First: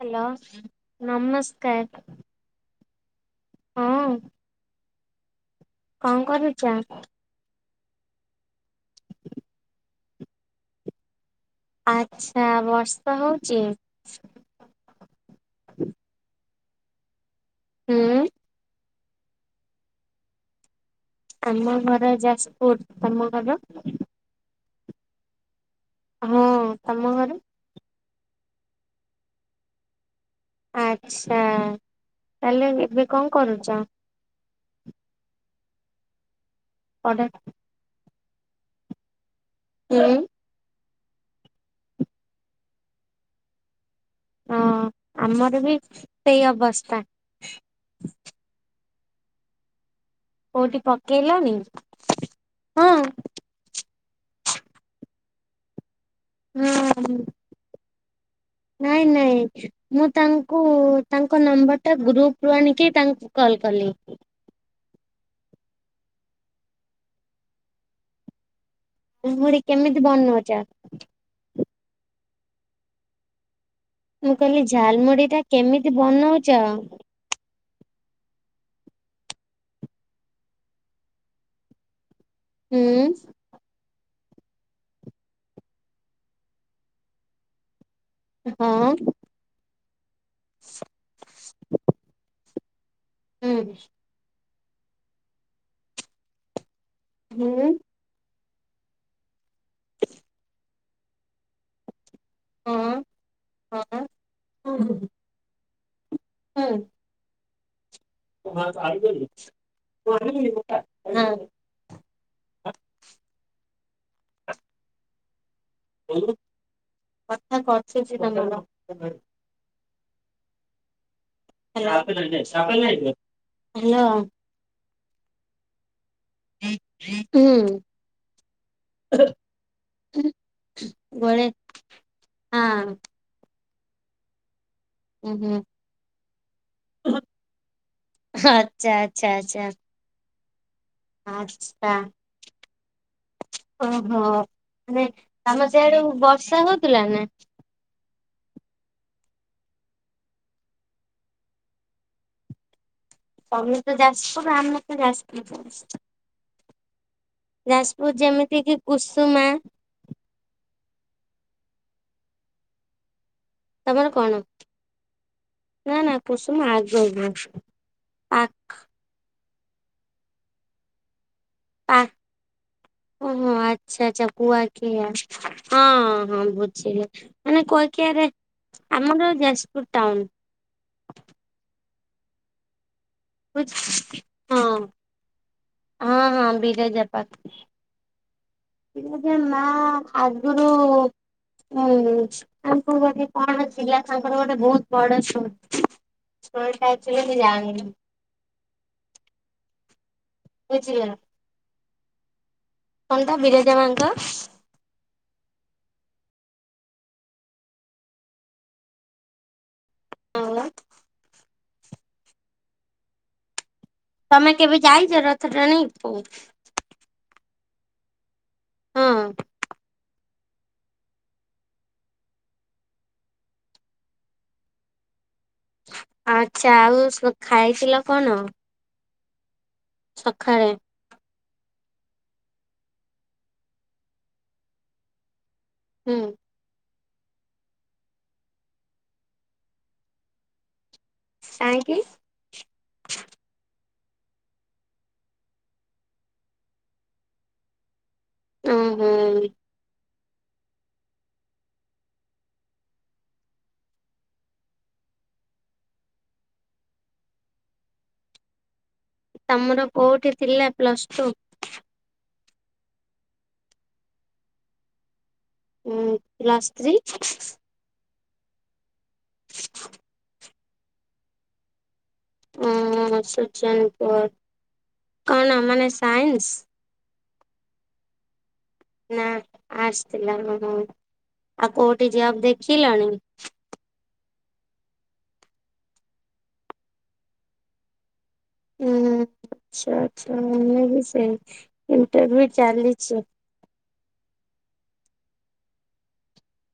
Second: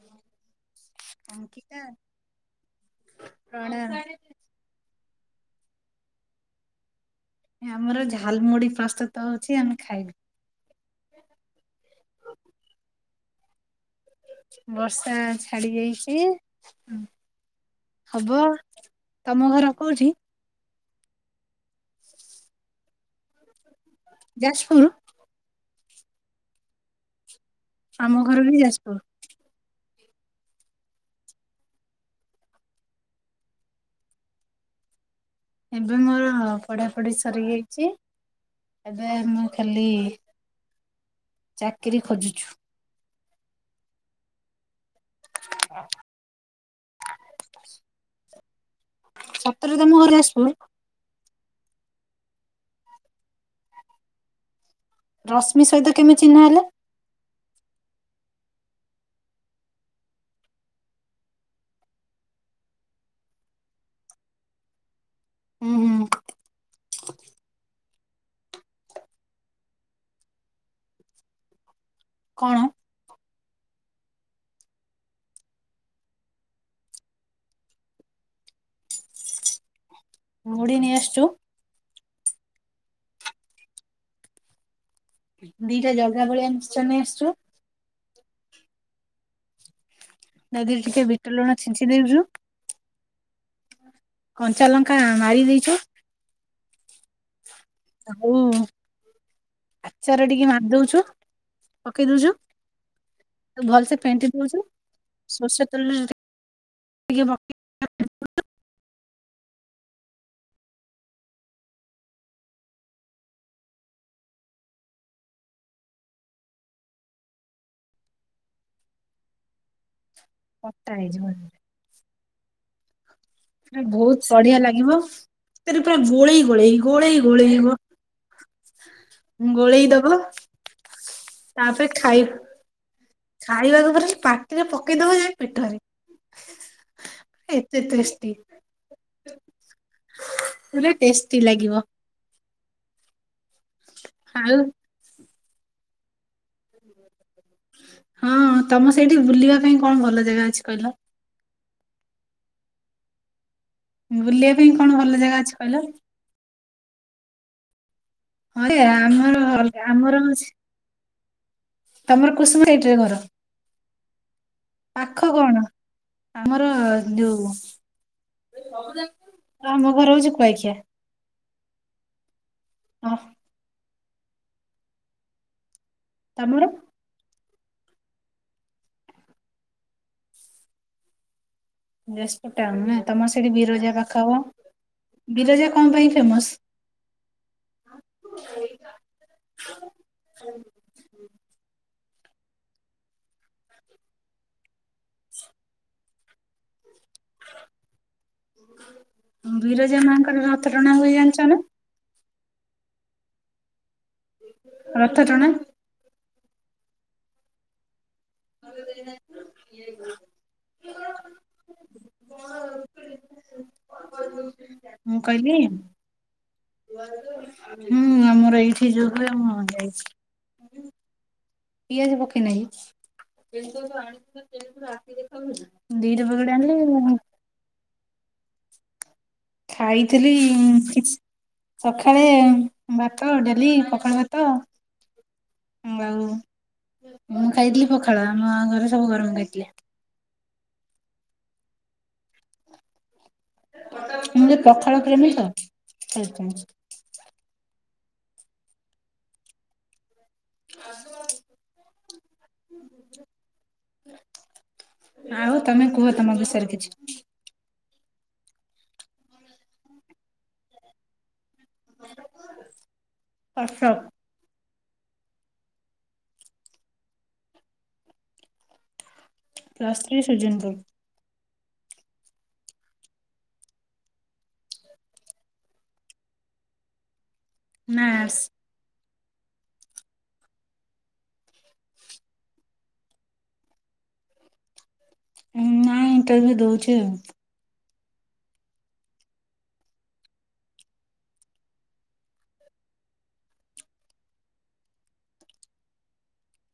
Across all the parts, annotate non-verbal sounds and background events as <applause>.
Hello. Ankita. ହଁ କଣ କରୁଚ? ଆମର ଝାଲମୁଡି ପ୍ରସ୍ତୁତ ହଉଛି ଆମେ ଖାଇବୁ। ଆଚ୍ଛା ବର୍ଷା ହଉଚି? ବର୍ଷା ଛାଡି ଯାଇଛି ହୁଁ ହବ। ତମ ଘର କୋଉଠି? ଆମ ଘର ଯାଜପୁର ତମ ଘର? ଯାଜପୁର? ହଁ ତମ ଘର? ଆମ ଘର ବି ଯାଜପୁର। ଆଚ୍ଛା ତାହେଲେ ଏବେ କଣ କରୁଚ? ଏବେ ମୋର ପଢାପଢି ପଢା ସରିଯାଇଚି ଏବେ ମୁଁ ଖାଲି ହୁଁ ଚାକିରି ଖୋଜୁଛୁ। ହଁ ଆମର ବି ସେଇ ଅବସ୍ଥା। ସତରେ ତମ ଘର ଯାଜ କୋଉଠି ପକେଇଲଣି? ରଶ୍ମି ସହିତ କେମି ଚିହ୍ନା ହେଲେ? ହୁଁ ହୁଁ। ନାଇଁ ନାଇଁ। ମୁଁ ତାଙ୍କୁ ତାଙ୍କ ନମ୍ବର ଟା ଗ୍ରୁପ ରୁ ଆଣିକି ତାଙ୍କୁ କଲ କଲି। ହୁଁ ହୁଁ। ଲମୁଡି କେମିତି ବନଉଚ? କଣ? ମୁଁ କହିଲି ଝାଲମୁଡି ଟା କେମିତି ବନଉଚ? ମୁଢି ନେଇ ଆସଚୁ। ହୁଁ। ଦି ଟା ଜଗା ବଳିଆ ମିକ୍ସଚର ନେଇ ଆସଚୁ। ହଁ। ତା ଧିଅରେ ଟିକେ ବିଟ ଲୁଣ ଛିଞ୍ଚି ଦେଉଛୁ। ହୁଁ। କଞ୍ଚା ଲଙ୍କା ମାରି ଦେଇଛୁ। ହୁଁ। ଆଉ ଆଚାର ଟିକେ ମାରି ଦଉଛୁ ପକେଇ ଦଉଛୁ। ହଁ ତାକୁ ଭଲସେ ଫେଣ୍ଟି ଦଉଛୁ ସୋରିଷ ତେଲ ରେ ଟି କେ ପକେଇ ହୁଁ। କଥା କଟୁଛି ତମର। ଅଟା ହେଇଯିବ। ହାଲୋ। ହୁଁ ବହୁତ ସଢିଆ ଲାଗିବ <unintelligible> ପୁରା ଗୋଳେଇ ଗୋଳେଇ ଗୋଳେଇ ଗୋଳେଇବ ଗୋଳେଇ ଦବ ତାପରେ ଖାଇ ଆଁ ଖାଇବାକୁ <unintelligible> ପାଟିରେ ପକେଇଦବ ଜେ ଉଁ ହୁଁ ପେଟରେ ଏତେ ଟେଷ୍ଟି <unintelligible> ଆଚ୍ଛା ଆଚ୍ଛା ଆଚ୍ଛା। ପୁଲେ ଟେଷ୍ଟି ଲାଗିବ। ଆଚ୍ଛା ଆଚ୍ଛା ଓହୋ! ଆଉ ମାନେ <unintelligible> ସିଆଡୁ ବର୍ଷା ହଉଥିଲା ନା? ହଁ, ତମ ସେଇଠି ବୁଲିବା ପାଇଁ କଣ ଭଲ ଜାଗା ଅଛି କହିଲ? ତମେ ତ ବୁଲିବା ଯାଜପୁର ପାଇଁ ଆମେ କଣ ଭଲ ତ ଜାଗା ଅଛି କହିଲ <unintelligible> ଯାସପୁର ଯେମି ହଁ ଏ, ଆମର ଅଲଗା ଆମର <unintelligible> ତମର କୁସୁମ ସାଇଟରେ ଘର। ତମର କଣ ପାଖ କଣ ନା ନା ଆମର ପୁସୁମ ଯୋଉ ଆଗକୁ। ଆଖ ଆମ ଘର ହଉଛି କୁଆଖିଆ। ଆ ହଁ ଓହୋ ଆଚ୍ଛା ଆଚ୍ଛା କୁଆଖିଆ ହଁ। ହଁ, ତମର? ବୁଝିଲି ମାନେ କୁଆଖିଆରେ ଆମର ଯାଜପୁର ଟାଉନ। ଯାସପୁର ଟାଉନ ନା ତମର ସେଠି ବୁଝ ବିରଜା ପାଖ ହବ। ହଁ ବିରଜା କଣ ପାଇଁ ହଁ ହଁ ଫେମସ? ବିରଜା ପାଖ ବିରଜା ମା ଆଗୁରୁ ହୁଁ, <unintelligible> ଗୋଟେ କଣ ଥିଲା, ତାଙ୍କର ଗୋଟେ ବହୁତ୍ ବଡ଼ <unintelligible> ଟା ଆକଚୁଆଲି ସେ ଜାଣି ନି। ବିରଜା ମାଙ୍କର ରଥଟଣା ବୁଝିଲ ହୁଏ ଜାଣିଛ ନା? କନ ତା ବିରଜା ମାଙ୍କ ରଥ ଟଣା। <unintelligible> <unintelligible> ତମେ କେବେ ମୁଁ ଯାଇଛ ରଥ କହିଲି ଟାଣି <unintelligible> ପାଇଁ? ହୁଁ, ଆମର ଏଇଠି ହଁ ଯଉ ହୁଏ ମ ଯାଇଛି। ପିଆଜ ପକେଇନ କି? ଦି ଟା <unintelligible> ଆନ ଆଚ୍ଛା ଲେ ଆଉ ଖାଇଥିଲ କନ? ଖାଇଥିଲି ଉଁ କିଛି ସକାଳେ ଭାତ, ଡାଲି, ପଖାଳ ଭାତ ଉଁ ହୁଁ। ଆଉ ମୁଁ ଖାଇଥିଲି ପଖାଳ, ଆମ ଘରେ ସବୁ ଗରମ ଖାଇଥିଲେ। କାଇଁକି? ମୁଁ <unintelligible> ପଖାଳ ପ୍ରେମି ତ ସେଇଥିପାଇଁ। ଉଁ ହୁଁ। <unintelligible> ଆଉ ତମେ କୁହ ତମ ବିଷୟରେ କିଛି। ତମର କୋଉଠି ଥିଲା ପ୍ଲସ ଟୁ? କଟକ। ଉଁ ପ୍ଲାସ୍ ଥ୍ରୀ? ପ୍ଲସ ଥ୍ରୀ <unintelligible> <unintelligible> କଣ ମାନେ ସାଇନ୍ସ? ନା, ଆର୍ଟ୍ସ ନା, ଆର୍ଟ୍ସ ଥିଲା <unintelligible> ଆଉ କୋଉଠି ଜବ୍ ଦେଖିଲଣି? ନା ଇଣ୍ଟରଭି୍ୟୁ ଦଉଛି ଆଉ। ହୁଁ, ଆଚ୍ଛା! ଆଚ୍ଛା! ମୁଁ ବି ସେଇ ଇଣ୍ଟରଭି୍ୟୁ ଚାଲିଛି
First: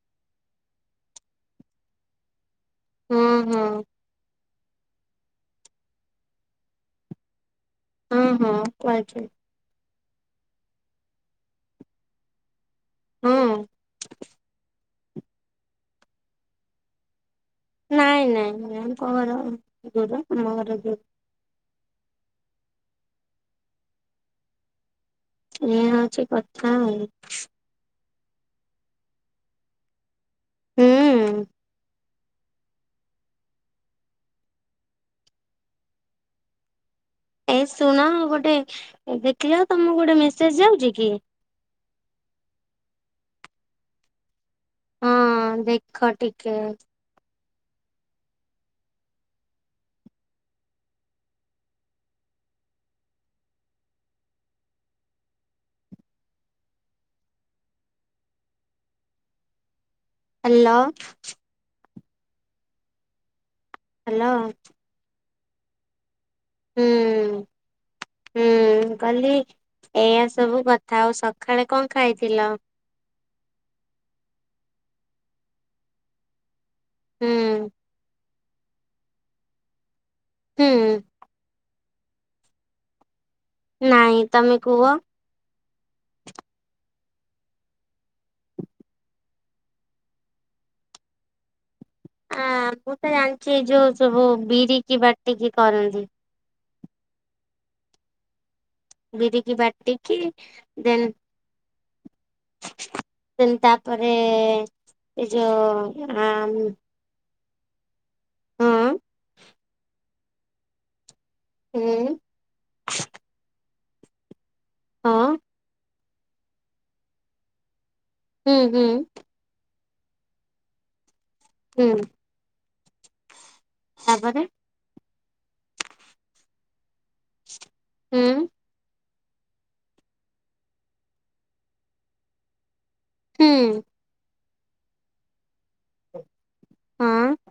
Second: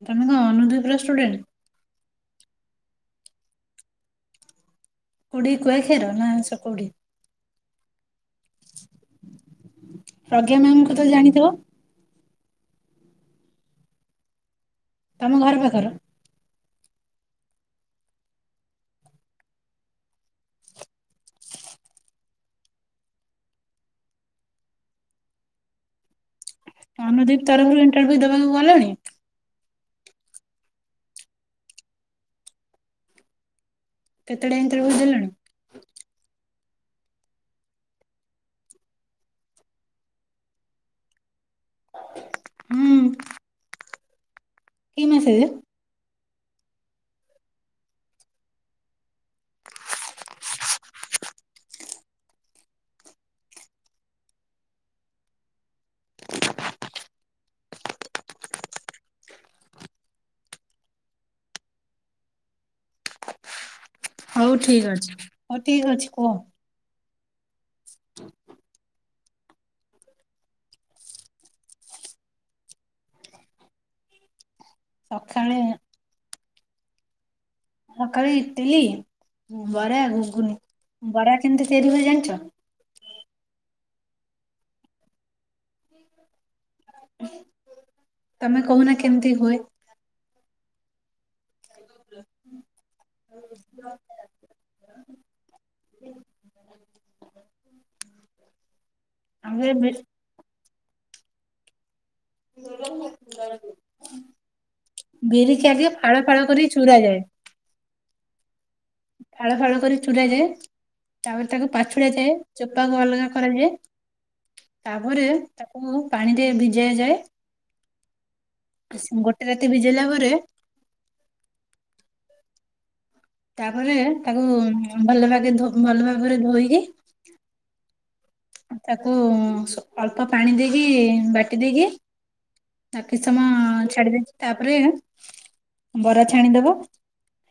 ତମେ କଣ ଅନୁଦୀପର ଷ୍ଟୁଡେଣ୍ଟ୍? ହଁ, ହଁ କୋଡିି କୁଆଖିଆର ନା ସ କଉଠି? ହଁ, ହଁ କୁଆଖିଆ। ପ୍ରଜ୍ଞା ମ୍ୟାାମ ଙ୍କୁ ତ ଜାଣିଥିବ। ହଁ। ତମ ଘର ପାଖର। ନାଇଁ ନାଇଁ ନାଇ ମ୍ୟାାମ ଘର ଦୂର ଆମ ଘର ଦୂର। ଏ ହଉଛି କଥା। ଆଉ ଅନୁଦିପ ତରଫରୁ ଇଣ୍ଟରଭ୍ୟୁ ଦେବାକୁ ଗଲଣି। ହୁଁ। କେତଟା ଇଣ୍ଟରଭ୍ୟୁ ଦେଲନି? ଏ ଶୁଣ ଗୋଟେ ଦେଖିଲଅ ତମକୁ ଗୋଟେ ମେସେଜ ଯାଉଛି କି। ହୁଁ। କି ମେସେଜ ହଁ ଦେଖ ଟିକେ। ହ୍ୟାଲୋ। ହ୍ୟାଲୋ ହଉ ଠିକ ଅଛି ହଉ ଠିକ ଅଛି କୁହ। ହୁଁ ହୁଁ। କାଲି ଏଇଆ ସବୁ କଥା, ଆଉ ସକାଳେ କଣ ଖାଇଥିଲ? ସକାଳେ ହୁଁ, ସକାଳୁ ଇଟିଲି, ବରା, ଘୁଗୁନି। ହୁଁ ବରା କେମିତି ତିଆରି ହୁଏ ଜାଣିଛ? ନାଇଁ ତମେ କୁହ। ତମେ କହୁନା କେମିତି ହୁଏ? ଆ ମୁଁ ତ ଜାଣିଛି ଯୋଉ ସବୁ ବିରିକି ବାଟିକି କରନ୍ତି। ବିରିକି ଆମର ବି ବାଟିକି ଦେନ୍ ଦେନ୍ ତାପରେ ଏ ଯୋଉ ଆମ। ପୁର ଯାଏ <unintelligible> ଫାଳ ଫାଳ କରି ଚୁୁରା ଯାଏ। ତାପରେ ତାକୁ ପାଛୁଡା ହୁଁ ଯାଏ। ଚୋପାକୁ ଅଲଗା କରାଯାଏ। ହଁ ତାପରେ ତାକୁ ପାଣିରେ ଭିଜା ଯାଏ। ହୁଁ ହୁଁ ଗୋଟେ ରାତି ଭିଜେଇଲା ପରେ। ହୁଁ। ତାପରେ ତାକୁ ଭଲ ଭାବେ ଭଲ ଭାବରେ ଧୋଇକି। ହୁଁ। ତାକୁ ଅଳ୍ପ ପାଣି ଦେଇକି ବାଟି ଦେଇକି। ତା କିି ସମ ଛାଡି ଦେଇେଇଛି। ତାପରେ ବରା ଛାଣିଦବ।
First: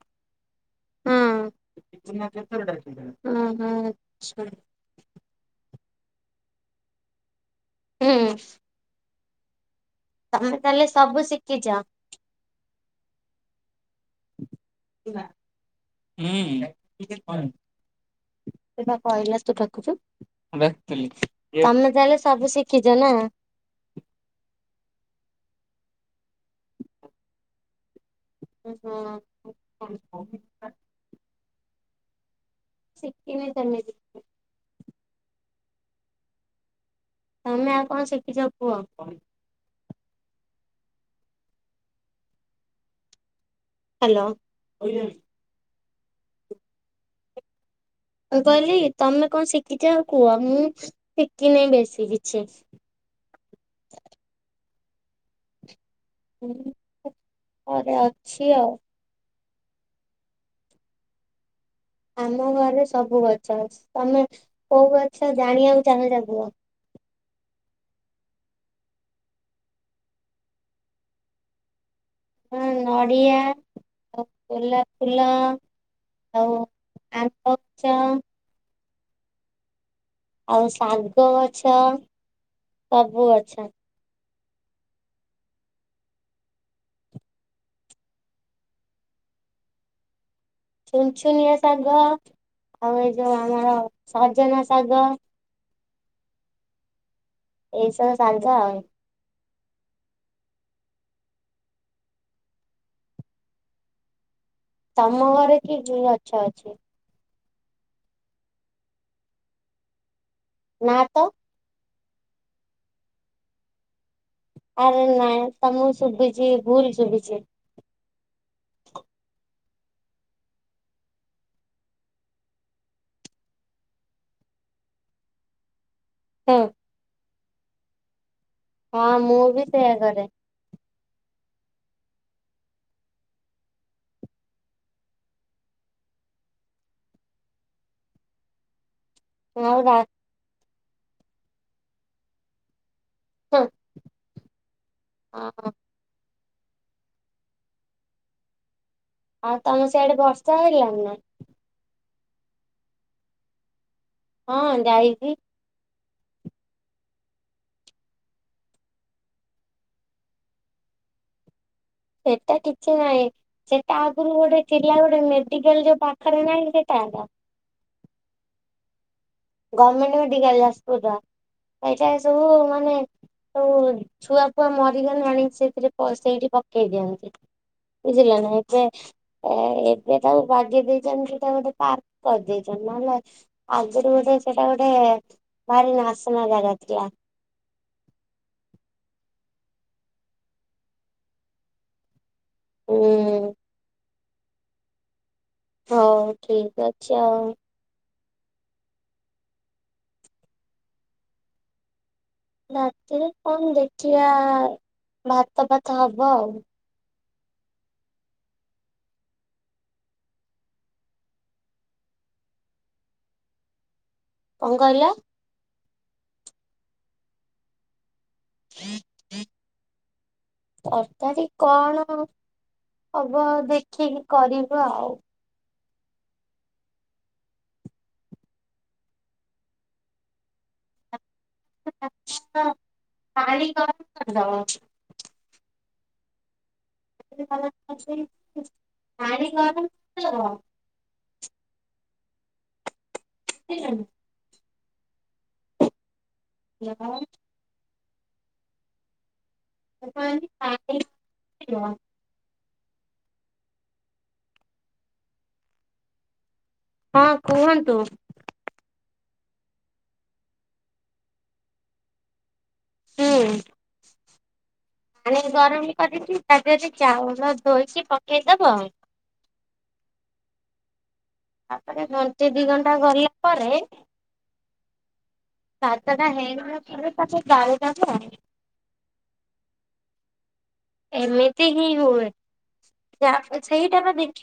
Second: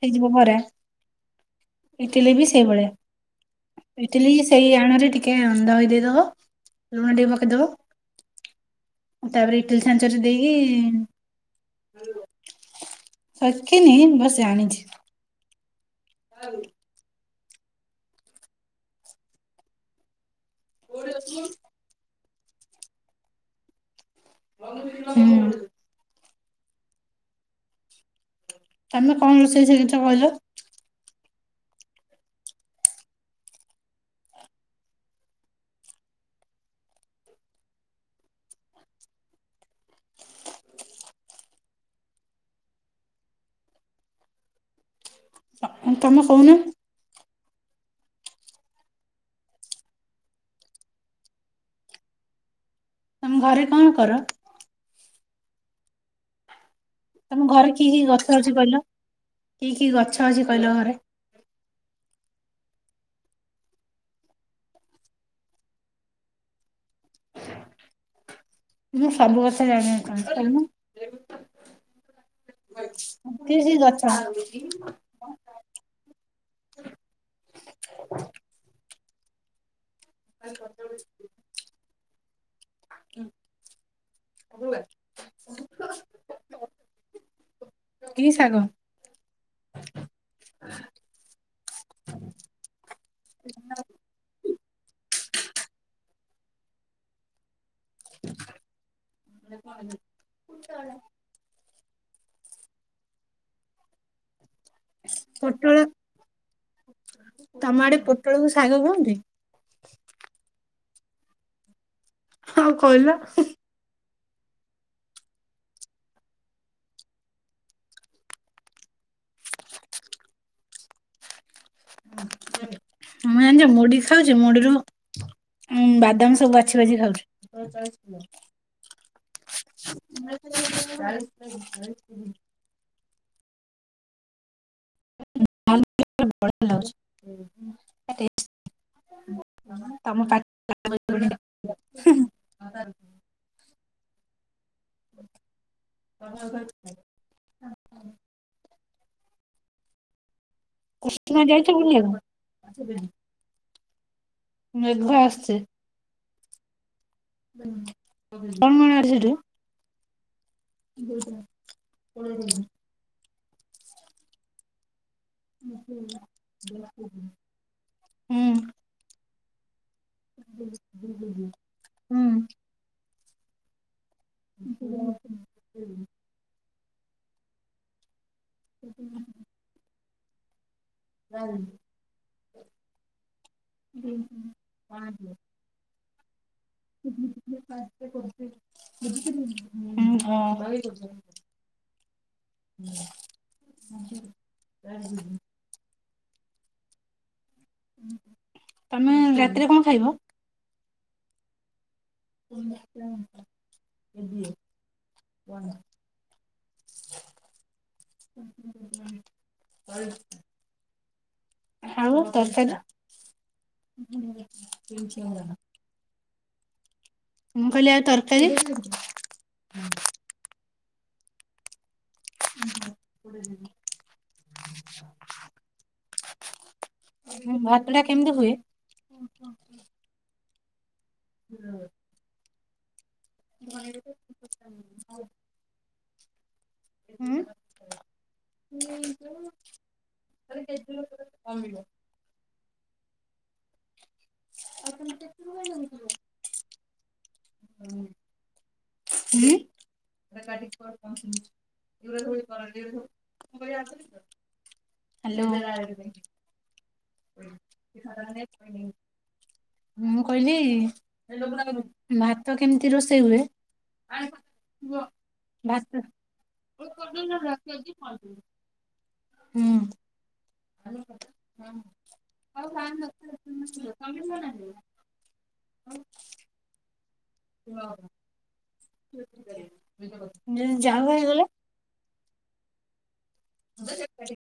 ହେଇଯିବ ବ୍ରରା। ହଁ ହଛା <unintelligible> କେ ଅଧ ହୋଇ ଦେଇଦବ ଲୁଣ ଟିକେ ଦବ <unintelligible> ହୁଁ। ତାପରେ ଇଟିଲ ଛାଞ୍ଚରେ ତମେ ତାହେଲେ ସବୁ ଶିଖିଛ? ଦେଇକି। ଶଖିନି ବାସ ଜାଣିଛି। ହୁଁ <unintelligible> ପା କହିଲା ତୁ ଡାକୁଛୁ ମୁଁ ଡାକିଥିଲି ତମେ ତା। ସବୁ ଶିଖିଛ ନା। ହୁଁ। ତମେ ଓହୋ। କଣ ରୋଷେଇ ଶିଖିଚ କହିଲ? ସିକିନି ସେମିତି। ତମେ ଆଉ କଣ ଶିଖିଛ କୁହ? ହ୍ୟାଲୋ। ତ ତମେ ସହୁନା। ମୁଁ କହିଲି ତମେ କଣ ଶିଖିଚ ଆଉ କୁହ ମୁଁ ଶିଖିନେଇ ବେଶୀ କିଛି। ତମ ଘରେ କଣ କର? ହୁଁ। ତମ ଘରେ କି କି ଗଛ ଅଛି କହିଲ? କି କି ଗଛ ଅଛି କହିଲ ଘରେ? ଆମ ଘରେ ସବୁ ଗଛ ଅଛି। ତମେ କୋଉ ଗଛ ଜାଣିବାକୁ ଚାହଁଉଚ କୁହ? ମୁଁ ସବୁ ଗଛ ଜାଣିବାକୁ ଚାହୁଞ୍ଚି କହୁନ। ହଁ ନଡ଼ିଆ କି କି ଗଛ? ଗୋଲାପ ଫୁଲ। ଆଉ ଆମ୍ବଚ। ଆଉ ଶାଗ ଗଛ ସବୁ ଗଛ। କି ସାାଗ? ଛୁନଛୁନିଆ ଶାଗ ଆଉ ଏଇ ଯୋଉ ଆମର ସଜନା ଶାଗ। ଏ ସବୁ ଶାଗ ଆଉ। <inaudible> ତମ ଘରେ କି ପୋଟଳ କି ଗଛ ଅଛି? ତମ ଆଡେ ପୋଟଳକୁ ଶାଗ କହନ୍ତି? ନା ତ। ହଁ କଇଲ ହୁଁ। ଆରେ ନାଇଁ ତମୁକୁ ଶୁବିଚି ଭୁଲ ଶୁବିଚି। ହ <unintelligible> ମୁଁ ଜାଣିଚ ମୁଢି ଖାଉଛି ମୁଢିରୁ ବାଦାମ ସବୁ ହଁ ବାଛି ବାଛି ଖାଉଚି। ହଁ ମୁଁ ବି ସେଇୟା କରେ। <inaudible> ଆଉ ରା <unintelligible> ତମ ପା ହଁ ହଁ। <inaudible> ଆଉ ତମ ସିଇଆଡେ ବର୍ଷା ହେଲା? କୃଷ୍ମା ଯାଇଚି ବୁଲିବାକୁ? ହଁ ମେଘ ଯାଇଚି। ଆସୁଛି କଣ କଣ ଆଡେ ସେଠୁ। ବ <unintelligible> ସେଟା କିଛି ନାହିଁ ସେଟା ଆଗୁରୁ ଗୋଟେ ଚିଡିଆ ଗୋଟେ ମେ ଡିକାଲ ଯୋଉ ପାଖରେ ନାହିଁ ସେଟା କା ହୁଁ। ଗମେଣ୍ଟ ମେଡିକାଲ ଯାଜପୁରର ସେଇଟା ହୁଁ ସବୁ ମାନେ ସବୁ ଛୁଆ ଫୁଆ ମରିଗଲେ ଆଣିକି ସେଥିରେ ପସ ସେଇଠି ପକ ପକେଇ ଦିଅନ୍ତି ବୁଝିଲ ନା ଯେ ଏ ଏବେ ତାକୁ ବାଗେଇ ଦେଇ ଯେମିତି ସେଟା ଗୋଟେ ପାର୍କ କରିଦେଇଚନ୍ତି ନହେଲେ ଆଗରୁ ଗୋଟେ ସେଟା ଗୋଟେ ଭାରି ନାଶନା ଜାଗା। ଥିଲା ହୁଁ ହଁ। ହୁଁ <unintelligible> ହଉ ଠିକ ଅଛି ଆଉ। ତମେ ରାତିରେ କଣ ଖାଇବ? ରାତିରେ କଣ ଦେଖିବାଆ ଭାତ ଫାତ ହବ ଆଉ। <inaudible> ଆଉ ତରକାରୀ କଣ କହିଲ ମୁଁ କହିଲି ଆଉ ତରକାରୀ? ତକାରାରି କଣ? ହବ ଦେଖିକି କରିବା ଆଉ। ଭାତ ଟା କେମିତି ହୁଏ? <inaudible> ହୁଁ। ଭାତ ଟା ପାଣି କ <unintelligible> ହୁଁ <unintelligible> <unintelligible> <unintelligible> <unintelligible> <unintelligible> ହୁଁ। ହାଲୋ। ହଁ କୁହନ୍ତୁ। <unintelligible> ମୁଁ କହିଲି ଭାତ କେମିତି ରୋଷେଇ ହୁଁ ହୁଏ? ପାଣି ଗରମ ଭାତ କରିକି ତା ଦେହରେ ଚାଉଳ ଧୋଇକି ପକେଇଦବ। ହୁଁ। <unintelligible> ତାପରେ ଘଣ୍ଟେ ଦି ଘଣ୍ଟା ଗଲା ପରେ ଭାତ ହେଇ ଗଲାପରେ ତାକୁ ଗାଳି ଦବ। ଯଦି ଯାଉ ହେଇଗଲା। ତି ହିଁ ହୁଏ। ଯା ସେଇଟା ପା ଦେଖ